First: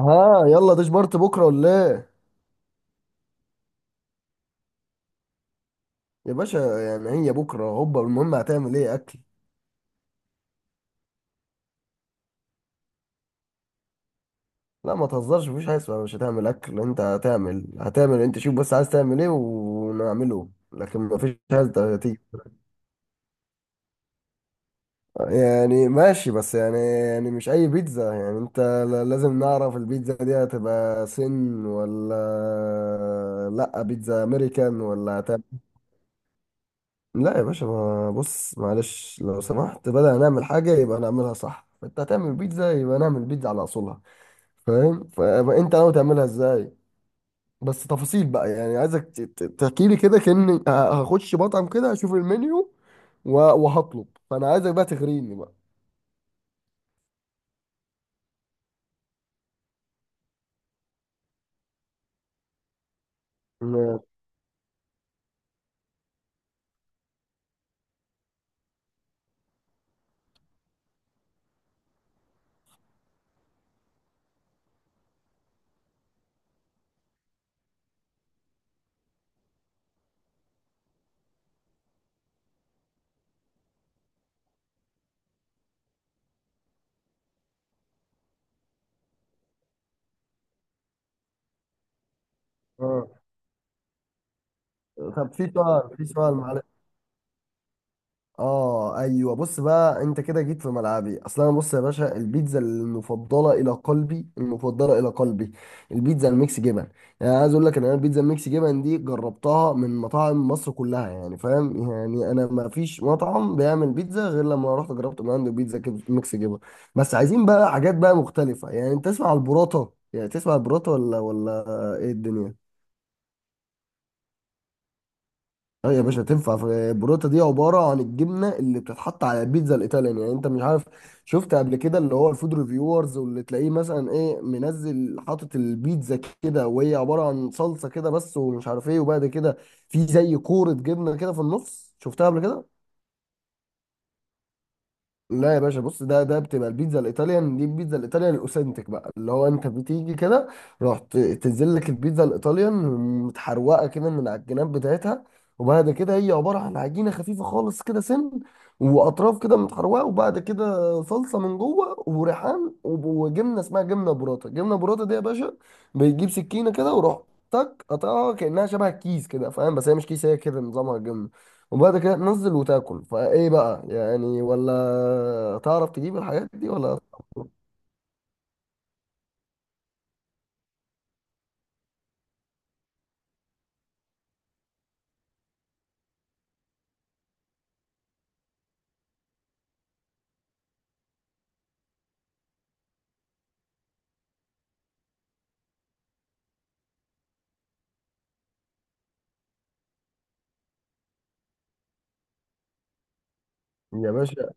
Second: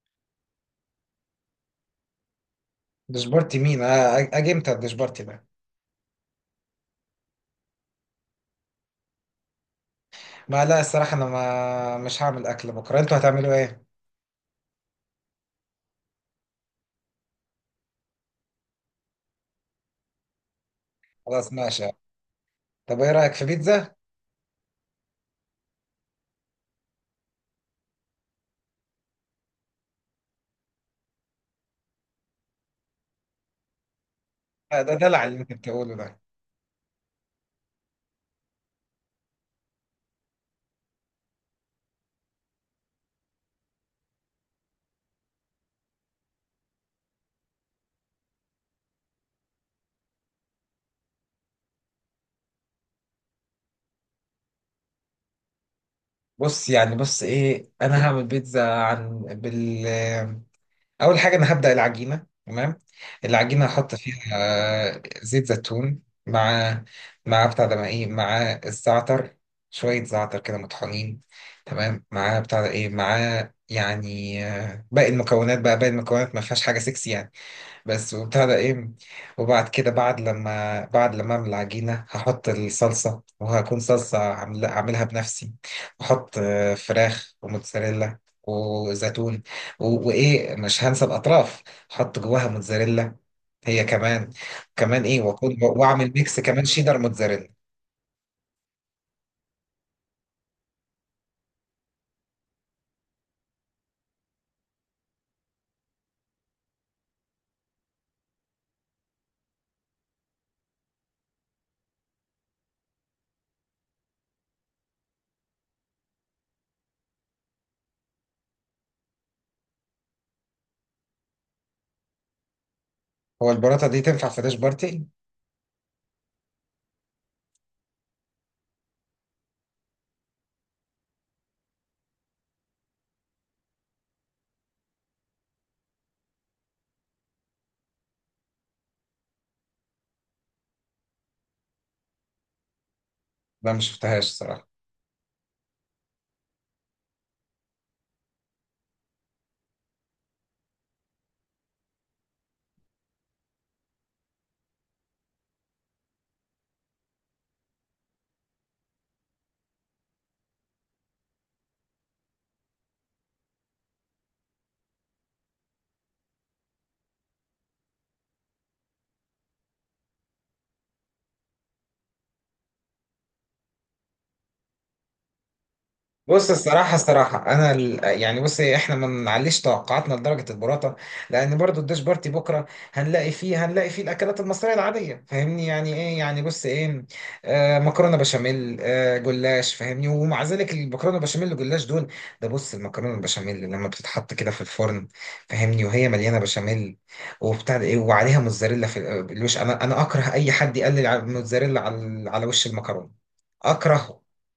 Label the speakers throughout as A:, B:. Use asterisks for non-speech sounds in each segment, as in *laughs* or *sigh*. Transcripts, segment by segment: A: ها، يلا ديش بارت بكره ولا ايه؟
B: دشبارتي مين؟ اجي امتى الدشبارتي ده؟
A: يا باشا يعني هي بكره هوبا، المهم هتعمل ايه اكل؟
B: ما لا الصراحه انا ما مش هعمل اكل بكره. انتوا هتعملوا ايه؟
A: لا، ما تهزرش، مفيش حاجه اسمها مش هتعمل اكل، انت هتعمل انت شوف بس عايز تعمل ايه ونعمله، لكن مفيش
B: خلاص ماشي.
A: حاجه تيجي.
B: طب ايه رايك في بيتزا؟
A: يعني ماشي، بس يعني مش اي بيتزا، يعني انت لازم نعرف البيتزا دي هتبقى سن ولا؟ لا بيتزا امريكان
B: ده
A: ولا؟
B: دلع اللي انت بتقوله ده.
A: لا يا باشا، ما بص، معلش لو سمحت، بدل نعمل حاجة يبقى نعملها صح، انت هتعمل بيتزا يبقى نعمل بيتزا على اصولها. فاهم؟ فانت ناوي تعملها ازاي؟ بس تفاصيل بقى، يعني عايزك تحكي لي كده كأني هخش مطعم كده اشوف المنيو و- وهطلب، فانا عايزك بقى تغريني بقى.
B: بص ايه، انا هعمل بيتزا عن بال. اول حاجه انا هبدا العجينه، تمام؟ العجينه هحط
A: م-
B: فيها زيت زيتون، مع مع بتاع ده مع ايه مع الزعتر، شويه زعتر كده مطحونين، تمام، مع بتاع ده ايه مع. يعني باقي المكونات بقى، باقي المكونات ما فيهاش حاجه سكسي يعني، بس وبتاع ده ايه. وبعد كده بعد لما اعمل العجينه هحط الصلصه، وهكون صلصه عاملها بنفسي، واحط فراخ وموتزاريلا وزيتون، وايه مش هنسى الاطراف. احط جواها
A: آه.
B: موتزاريلا هي كمان. كمان ايه،
A: طب في
B: واكون
A: سؤال،
B: واعمل ميكس
A: معلش.
B: كمان شيدر موتزاريلا.
A: اه ايوه، بص بقى، انت كده جيت في ملعبي، اصل انا، بص يا باشا، البيتزا المفضله الى قلبي، البيتزا الميكس جبن. يعني عايز اقول لك ان انا البيتزا الميكس جبن دي جربتها من مطاعم مصر كلها، يعني فاهم، يعني انا ما فيش مطعم بيعمل بيتزا غير لما رحت جربت من عنده بيتزا ميكس جبن. بس عايزين بقى حاجات بقى مختلفه، يعني انت تسمع البراطه، يعني تسمع البراطه ولا ايه الدنيا؟
B: هو البراطه دي تنفع في داش بارتي؟
A: اه يا باشا، تنفع. في بروتا، دي عباره عن الجبنه اللي بتتحط على البيتزا الايطاليان، يعني انت مش عارف؟ شفت قبل كده اللي هو الفود ريفيورز، واللي تلاقيه مثلا ايه منزل حاطط البيتزا كده وهي عباره عن صلصه كده بس ومش عارف ايه، وبعد كده في زي كوره جبنه كده في النص، شفتها قبل كده؟
B: لا مش شفتهاش صراحه.
A: لا يا باشا، بص، ده بتبقى البيتزا الايطاليان، دي البيتزا الايطاليان الاوثنتيك بقى، اللي هو انت بتيجي كده رحت تنزل لك البيتزا الايطاليان متحروقه كده من على الجناب بتاعتها، وبعد كده هي عباره عن عجينه خفيفه خالص كده سن، واطراف كده متحروقه، وبعد كده صلصه من جوه وريحان وجبنه اسمها جبنه براطه. جبنه براطه دي يا باشا، بيجيب سكينه كده وروح تك قطعها كانها شبه الكيس كده، فاهم؟ بس هي مش كيس، هي كده نظامها جبنه، وبعد كده تنزل وتاكل. فايه بقى يعني، ولا تعرف تجيب الحاجات
B: بص
A: دي
B: الصراحة،
A: ولا؟
B: الصراحة أنا يعني بص إيه، إحنا ما نعليش توقعاتنا لدرجة البراطة، لأن برضو الديش بارتي بكرة هنلاقي فيه الأكلات المصرية العادية. فاهمني يعني إيه، يعني بص إيه، آه مكرونة بشاميل، آه جلاش. فاهمني؟ ومع ذلك المكرونة بشاميل والجلاش دول، ده بص المكرونة البشاميل لما بتتحط كده في الفرن، فاهمني، وهي مليانة بشاميل وبتاع ده إيه، وعليها موتزاريلا في الوش. أنا أكره أي حد يقلل على الموتزاريلا، على على وش المكرونة،
A: يا
B: أكرهه.
A: باشا،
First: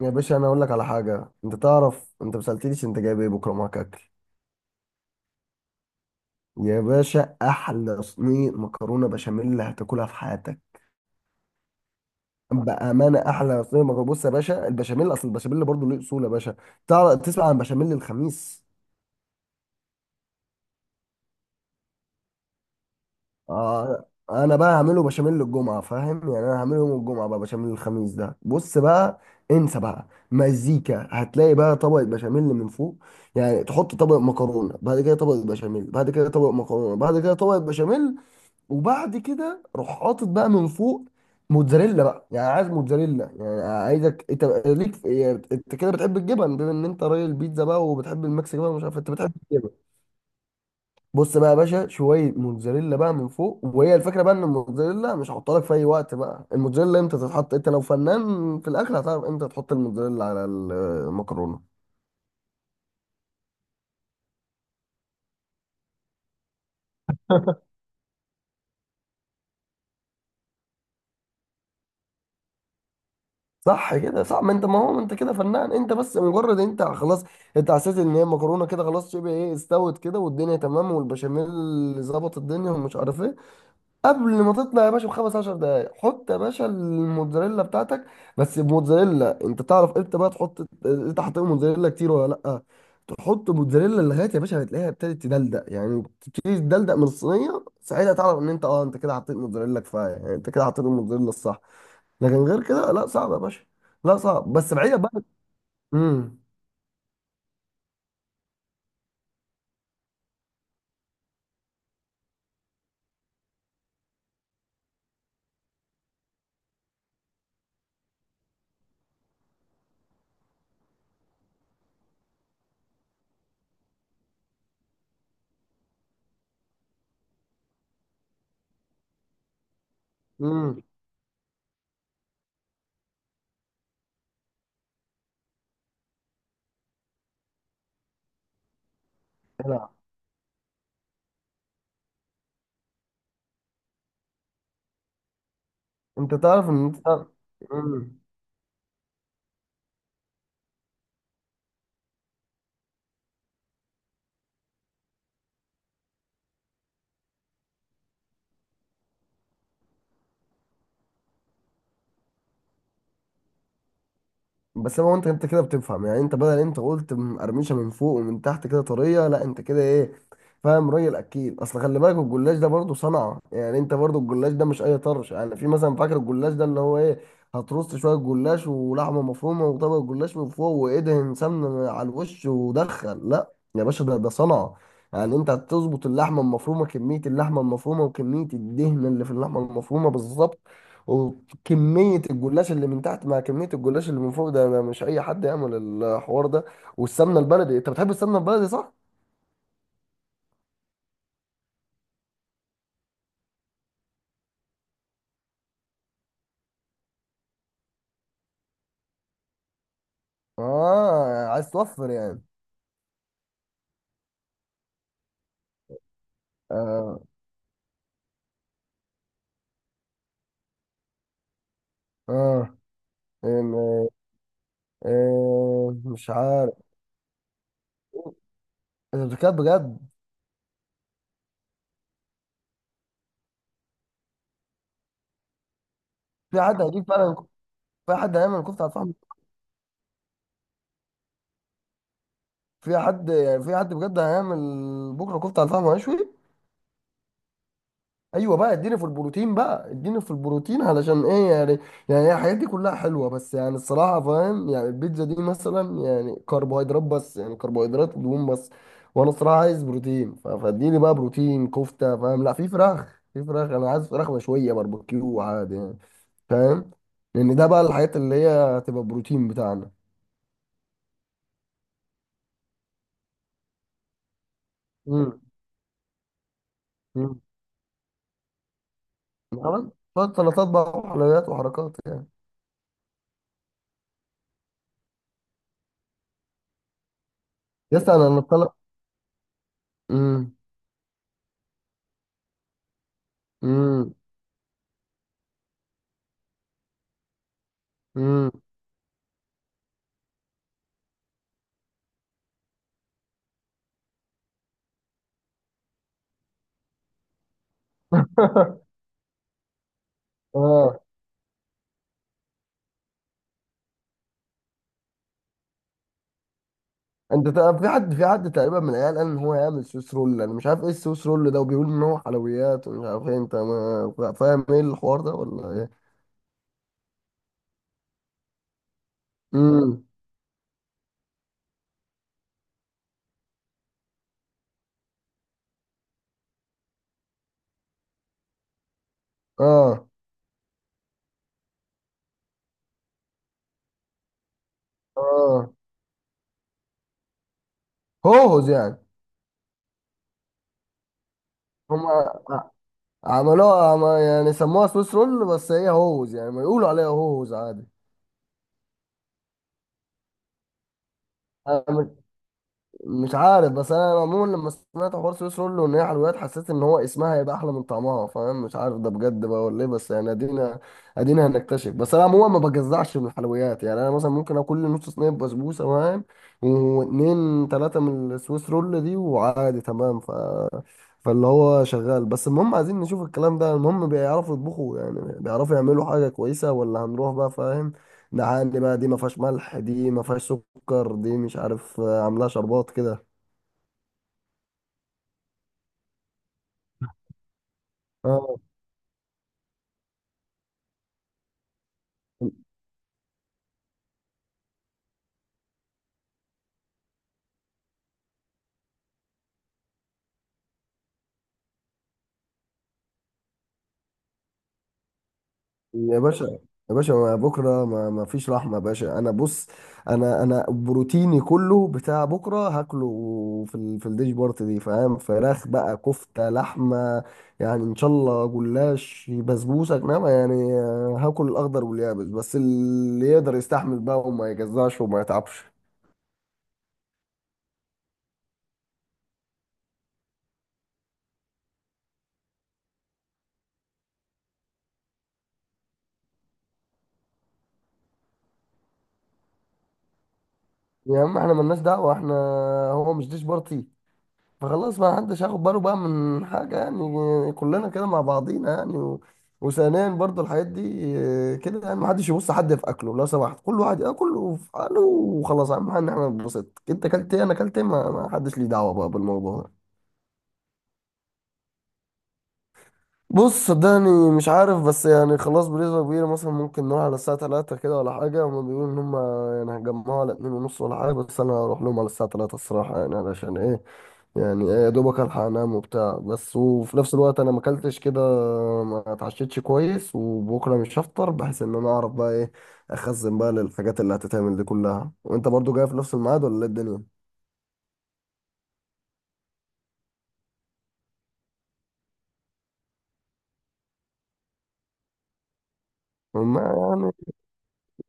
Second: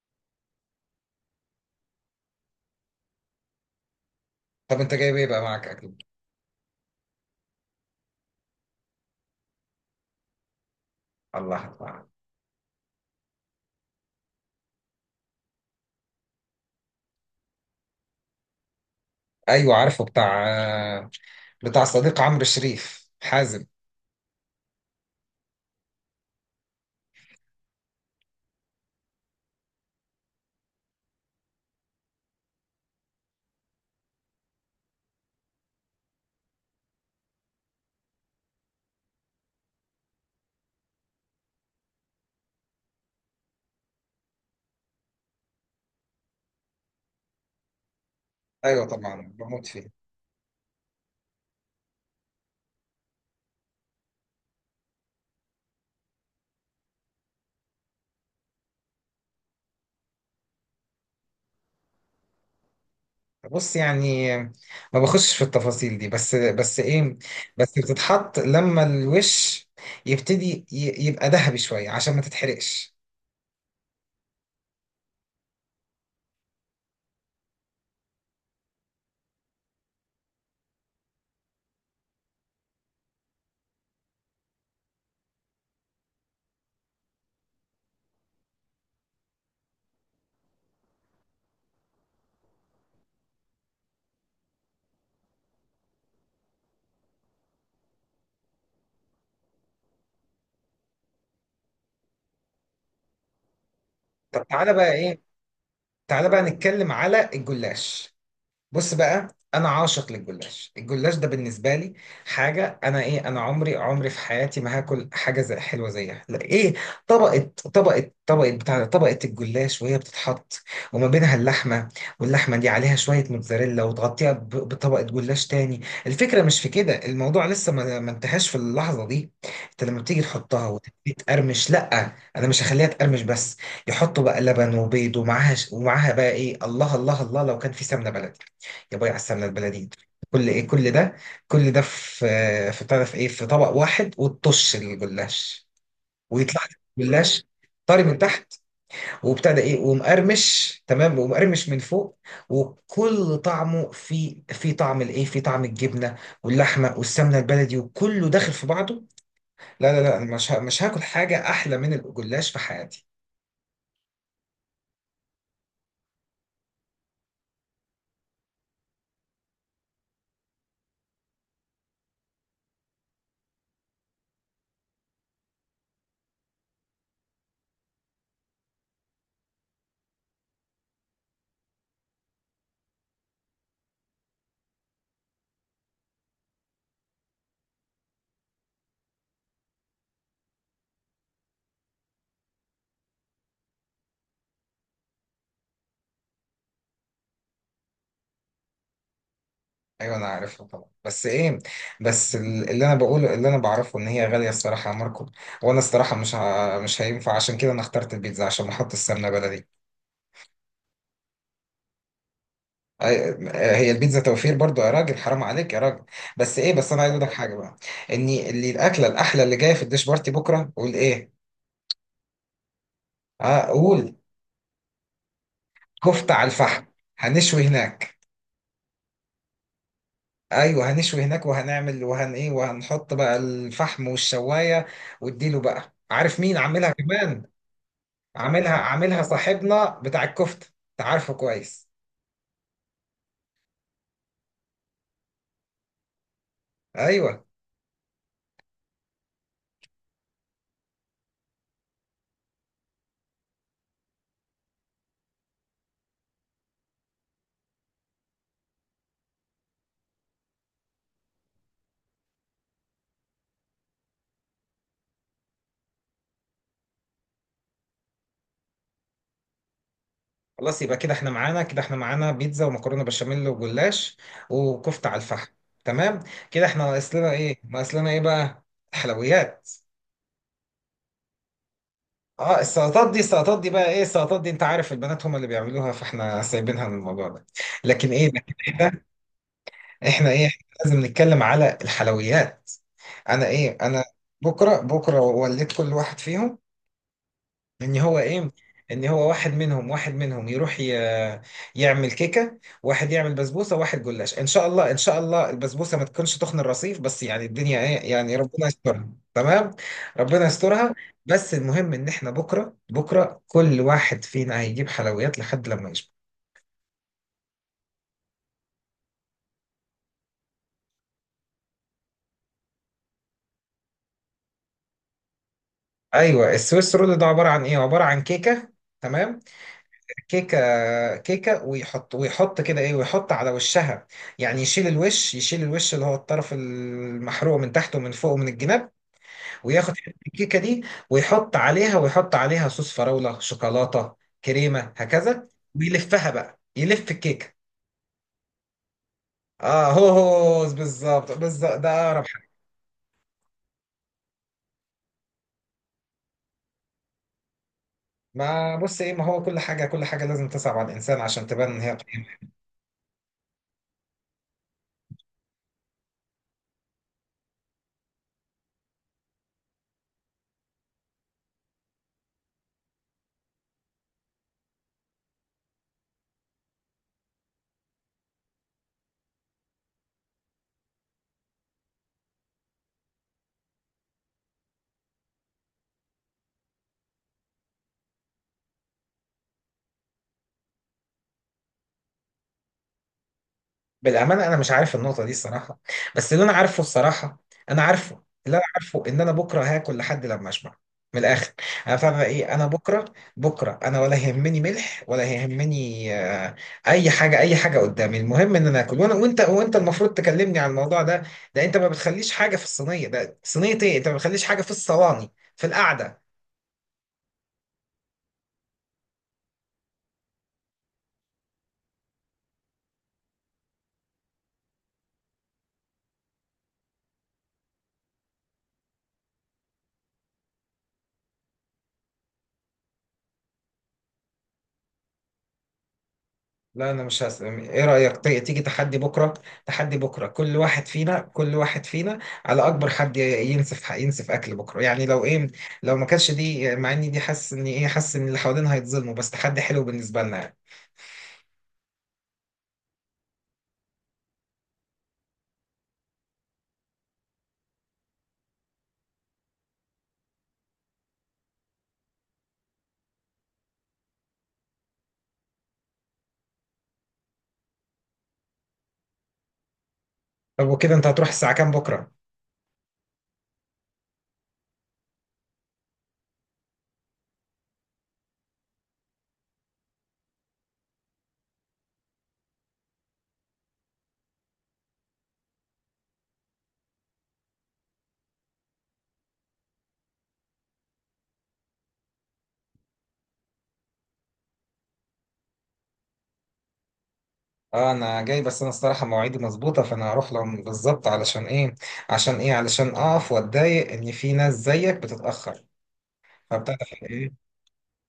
A: انا اقول لك على حاجه، انت تعرف انت ما سالتنيش انت جايب ايه بكره معاك اكل؟
B: طب أنت جايب إيه بقى معاك أكل؟
A: يا باشا، احلى صينيه مكرونه بشاميل اللي هتاكلها في حياتك،
B: الله الله.
A: بامانه، احلى صينيه مكرونه. بص يا باشا، البشاميل اصل البشاميل برضه له اصول يا باشا. تعرف تسمع عن بشاميل الخميس؟
B: ايوه عارفه بتاع، بتاع صديق عمرو شريف، حازم.
A: آه، انا بقى هعمله بشاميل الجمعه، فاهم؟ يعني انا هعمله يوم الجمعه. بقى بشاميل الخميس ده، بص بقى، انسى بقى مزيكا. هتلاقي بقى طبقه بشاميل من فوق، يعني تحط طبق مكرونه بعد كده طبقه بشاميل بعد كده طبق مكرونه بعد كده طبقه بشاميل، وبعد كده روح حاطط بقى من فوق موتزاريلا بقى، يعني عايز موتزاريلا. يعني عايزك انت ليك يعني انت كده بتحب الجبن، بما ان انت راجل بيتزا بقى وبتحب الميكس جبن، مش
B: ايوه
A: عارف إيه، انت
B: طبعا
A: بتحب
B: بموت
A: الجبن.
B: فيه.
A: بص بقى يا باشا، شويه موتزاريلا بقى من فوق، وهي الفكره بقى ان الموتزاريلا مش هحطها لك في اي وقت بقى. الموتزاريلا امتى تتحط؟ انت لو فنان في الاخر هتعرف امتى تحط الموتزاريلا على المكرونه.
B: بص يعني، ما بخشش في التفاصيل دي، بس بس ايه، بس بتتحط لما الوش يبتدي يبقى ذهبي شويه عشان ما تتحرقش.
A: صح كده، صح. ما انت، ما هو انت كده فنان، انت بس مجرد انت خلاص، انت حسيت ان هي المكرونه كده خلاص شبه ايه، استوت كده والدنيا تمام، والبشاميل ظبط الدنيا ومش عارف ايه، قبل ما تطلع يا باشا بخمس عشر دقايق، حط يا باشا الموتزاريلا بتاعتك. بس موتزاريلا، انت تعرف امتى بقى تحط، انت حطيت موتزاريلا كتير ولا لا؟ تحط موتزاريلا لغايه يا باشا ما تلاقيها ابتدت تدلدق، يعني تبتدي تدلدق من الصينيه، ساعتها تعرف ان انت اه انت كده حطيت موتزاريلا كفايه، يعني انت كده حطيت الموتزاريلا الصح. لكن غير كده لا، صعب يا باشا. لا،
B: طب
A: صعب
B: تعالى
A: بس
B: بقى
A: بعيده
B: ايه،
A: بقى.
B: تعالى
A: امم
B: بقى نتكلم على الجلاش. بص بقى، انا عاشق للجلاش. الجلاش ده بالنسبه لي حاجه، انا ايه، انا عمري، عمري في حياتي ما هاكل حاجه زي حلوه زيها، لا ايه. طبقه طبقه طبقه بتاع طبقه الجلاش، وهي بتتحط وما بينها اللحمه، واللحمه دي عليها شويه موتزاريلا وتغطيها بطبقه جلاش تاني. الفكره مش في كده، الموضوع لسه ما انتهاش في اللحظه دي. انت لما بتيجي تحطها
A: امم
B: وتبتدي تقرمش، لا انا مش هخليها تقرمش بس. يحطوا بقى لبن وبيض ومعاها، ومعاها بقى ايه، الله الله الله، لو كان في سمنه بلدي، جابوا لي على السمنه
A: لا،
B: البلدي، كل ايه، كل ده، كل ده في في بتعرف ايه، في طبق واحد، وتطش الجلاش،
A: انت
B: ويطلع
A: تعرف
B: لك
A: ان انت.
B: الجلاش طري من
A: امم
B: تحت، وابتدى ايه ومقرمش تمام ومقرمش من فوق. وكل طعمه في في طعم الايه، في طعم الجبنه واللحمه والسمنه البلدي وكله داخل في بعضه. لا لا لا، أنا مش هاكل حاجه احلى من الجلاش في حياتي.
A: بس ما هو انت، انت كده بتفهم، يعني انت بدل انت قلت قرمشه من فوق ومن تحت، كده طريه. لا انت كده ايه، فاهم؟ راجل اكيد. اصل خلي بالك الجلاش ده برضه صنعه، يعني انت برضه الجلاش ده مش اي طرش يعني. في مثلا فاكر الجلاش ده اللي هو ايه، هترص شويه جلاش ولحمه مفرومه وطبق الجلاش من فوق وادهن سمنه على الوش ودخل. لا يا باشا، ده صنعه. يعني انت هتظبط اللحمه المفرومه، كميه اللحمه المفرومه وكميه الدهن اللي في اللحمه المفرومه بالظبط، كمية الجلاش اللي من تحت مع كمية الجلاش اللي من فوق. ده أنا مش أي حد يعمل الحوار ده. والسمنة البلدي، أنت بتحب السمنة البلدي صح؟
B: ايوه انا عارفها طبعا، بس ايه، بس اللي انا بقوله، اللي انا بعرفه ان هي غاليه الصراحه يا ماركو. وانا الصراحه مش هينفع، عشان كده انا اخترت البيتزا عشان احط السمنه بلدي.
A: آه، عايز توفر يعني.
B: أي- هي البيتزا توفير برضو يا راجل، حرام عليك يا راجل. بس ايه، بس انا عايز
A: آه
B: اقول لك حاجه بقى، ان اللي الاكله الاحلى اللي جايه في الديش بارتي بكره، قول ايه.
A: آه
B: اه
A: إم-
B: قول،
A: آه، مش
B: كفته على
A: عارف.
B: الفحم. هنشوي هناك.
A: أنت بتتكلم بجد؟
B: ايوه هنشوي هناك، وهنعمل وهن ايه، وهنحط بقى الفحم والشوايه، واديله بقى. عارف مين
A: في حد
B: عاملها
A: هيجيب فعلا؟
B: كمان؟
A: في حد هيعمل
B: عاملها،
A: كفتة على الفحم؟
B: عاملها صاحبنا بتاع الكفته، انت عارفه كويس.
A: في حد يعني، في حد بجد هيعمل بكرة كفتة على الفحم وهيشوي؟
B: ايوه.
A: ايوه بقى، اديني في البروتين بقى، اديني في البروتين علشان ايه يعني. يعني هي الحاجات دي كلها حلوه، بس يعني الصراحه فاهم، يعني البيتزا دي مثلا يعني كربوهيدرات بس، يعني كربوهيدرات ودهون بس. وانا الصراحه عايز بروتين، فاديني بقى بروتين كفته فاهم، لا في فراخ، انا عايز فراخ مشويه باربيكيو عادي يعني، فاهم، لان ده بقى الحاجات اللي هي هتبقى بروتين بتاعنا.
B: خلاص يبقى كده احنا معانا، كده احنا معانا بيتزا ومكرونه بشاميل وجلاش وكفته على
A: امم
B: الفحم، تمام. كده احنا ناقص لنا
A: امم
B: ايه، ناقص لنا ايه بقى، الحلويات.
A: طبعا. شويه سلطات بقى وحلويات وحركات يعني.
B: اه السلطات دي، السلطات دي بقى ايه، السلطات دي انت عارف البنات هم اللي بيعملوها، فاحنا سايبينها من الموضوع ده.
A: يس،
B: لكن ايه،
A: انا اللي
B: لكن
A: طلع.
B: احنا، احنا ايه،
A: امم
B: احنا لازم نتكلم على الحلويات. انا ايه، انا
A: امم
B: بكره، بكره وليت كل واحد فيهم ان هو
A: امم
B: ايه، ان هو واحد منهم، واحد منهم يروح يعمل كيكه، واحد يعمل بسبوسه، واحد جلاش، ان شاء الله، ان شاء الله البسبوسه ما تكونش تخن الرصيف، بس يعني الدنيا ايه، يعني ربنا
A: *laughs*
B: يسترها، تمام، ربنا يسترها.
A: اه.
B: بس المهم ان احنا بكره، بكره كل واحد فينا هيجيب حلويات لحد لما يشبع.
A: انت في حد، تقريبا من العيال قال ان هو يعمل سويس رول، انا مش عارف ايه السويس رول ده، وبيقول ان هو حلويات ومش عارف ايه، انت ما فاهم ايه الحوار ده ولا ايه؟
B: ايوه السويس رول ده عباره عن ايه، عباره عن كيكه، تمام،
A: امم
B: كيكه، كيكه، ويحط، ويحط كده ايه، ويحط على وشها، يعني يشيل الوش، يشيل الوش اللي هو الطرف المحروق من تحت ومن فوق ومن الجناب، وياخد
A: اه،
B: حتة الكيكه دي، ويحط عليها، ويحط عليها صوص فراوله شوكولاته كريمه هكذا،
A: اه،
B: ويلفها بقى، يلف الكيكه.
A: هوز يعني.
B: اه هو هو بالظبط، بالظبط ده
A: هم.
B: اقرب حاجه.
A: عملوها يعني سموها سويس رول، بس هي هوز يعني، ما يقولوا عليها هوز.
B: ما بص ايه، ما هو كل حاجه، كل حاجه لازم تصعب على الانسان عشان تبان ان هي
A: عادي،
B: قيمه.
A: مش عارف. بس انا عموما لما سمعت حوار سويس رول ان هي حلويات، حسيت ان هو اسمها هيبقى احلى من طعمها، فاهم، مش عارف ده بجد بقى ولا ايه، بس يعني ادينا، هنكتشف. بس انا عموما ما بجزعش من الحلويات، يعني انا مثلا ممكن اكل لي نص صينيه بسبوسه، فاهم، واتنين تلاته من السويس رول دي وعادي تمام. فاللي هو شغال بس المهم عايزين نشوف الكلام ده، المهم بيعرفوا يطبخوا، يعني بيعرفوا يعملوا حاجه كويسه ولا هنروح بقى فاهم. ده عندي بقى، دي ما فيهاش ملح، دي ما فيهاش سكر، دي مش عارف عاملاها شربات كده.
B: بالامانه انا مش عارف النقطه دي الصراحه، بس اللي انا عارفه الصراحه، انا عارفه، اللي
A: اه
B: انا عارفه ان انا بكره هاكل لحد لما اشبع، من الاخر. انا فاهم ايه، انا بكره، بكره انا ولا يهمني ملح، ولا يهمني اي حاجه، اي حاجه قدامي. المهم ان انا اكل، وانا وانت، وانت المفروض تكلمني عن الموضوع ده. ده انت ما بتخليش حاجه في الصينيه، ده صينيه ايه، انت ما بتخليش حاجه في الصواني في
A: يا
B: القعده.
A: باشا، ما بكره ما فيش رحمه يا باشا انا. بص، انا بروتيني كله بتاع بكره هاكله في الديش بارت دي، فاهم، فراخ بقى، كفته، لحمه، يعني ان شاء الله جلاش، بسبوسه، انما يعني هاكل الاخضر واليابس بس اللي يقدر يستحمل بقى وما يجزعش وما يتعبش.
B: لا انا مش هس... ايه رأيك تيجي تحدي بكرة، تحدي بكرة كل واحد فينا، كل واحد فينا على اكبر حد ينسف، ينسف اكل بكرة، يعني لو ايه، لو ما كانش دي، مع اني دي حاسس ان ايه، حاسس ان اللي حوالينا هيتظلموا، بس تحدي حلو بالنسبة لنا يعني.
A: يا عم احنا ملناش دعوه احنا، هو مش ديش بارتي؟ فخلاص، ما حدش هياخد باله بقى من حاجة، يعني كلنا كده مع بعضينا يعني وثانيا برضو الحاجات دي كده، يعني ما حدش يبص حد في اكله لو سمحت، كل واحد ياكل في حاله وخلاص، اهم حاجه ان احنا نتبسط، انت اكلت ايه انا اكلت ايه، ما حدش ليه دعوه بقى بالموضوع ده.
B: طب وكده انت هتروح الساعة كام بكرة؟
A: بص صدقني مش عارف، بس يعني خلاص بنسبه كبيره مثلا ممكن نروح على الساعه 3 كده ولا حاجه، هما بيقولوا ان هما يعني هيجمعوا على 2 ونص ولا حاجه، بس انا هروح لهم على الساعه 3 الصراحه، يعني علشان ايه، يعني إيه، يا دوبك الحق انام وبتاع بس، وفي نفس الوقت انا ما اكلتش كده، ما اتعشيتش كويس، وبكره مش هفطر بحيث ان انا اعرف بقى ايه، اخزن بقى للحاجات اللي هتتعمل دي كلها، وانت برضو جاي في نفس الميعاد ولا ايه الدنيا؟
B: اه انا جاي، بس انا الصراحة مواعيدي مظبوطة، فانا هروح لهم بالظبط، علشان ايه، عشان ايه، علشان اقف واتضايق ان في ناس زيك بتتأخر
A: ما
B: فبتاع
A: يعني
B: ده.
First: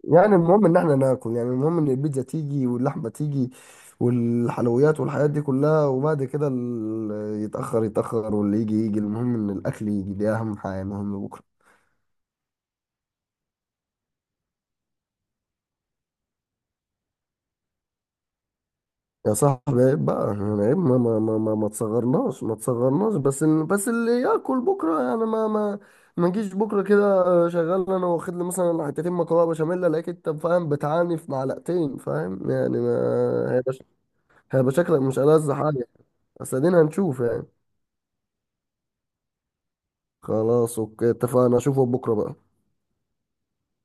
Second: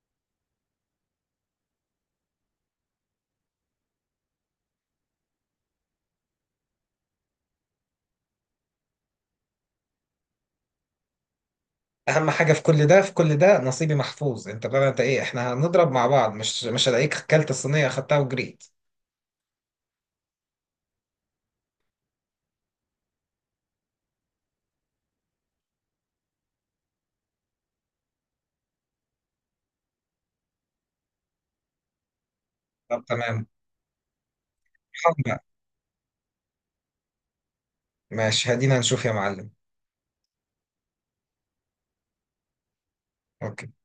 A: يعني المهم ان احنا ناكل، يعني المهم ان البيتزا تيجي واللحمه تيجي والحلويات والحاجات دي كلها، وبعد كده يتاخر واللي يجي يجي، المهم ان الاكل يجي، دي اهم حاجه، المهم بكره.
B: اهم حاجه في كل ده، في كل ده نصيبي محفوظ، انت بقى انت ايه، احنا هنضرب مع بعض، مش هلاقيك اكلت الصينيه خدتها وجريت.
A: يا صاحبي عيب بقى يعني عيب، ما تصغرناش، بس بس اللي ياكل بكره، يعني ما نجيش بكره كده. شغال انا واخد لي مثلا حتتين مكرونه بشاميل، الاقيك انت فاهم بتعاني في معلقتين فاهم يعني،
B: طب تمام،
A: ما هيبقى هيبقى شكلك مش
B: حاضر بقى.
A: ألذ حاجه. بس ادينا هنشوف يعني.
B: ماشي هدينا نشوف يا معلم.
A: خلاص اوكي اتفقنا، اشوفه بكره بقى.
B: اوكي.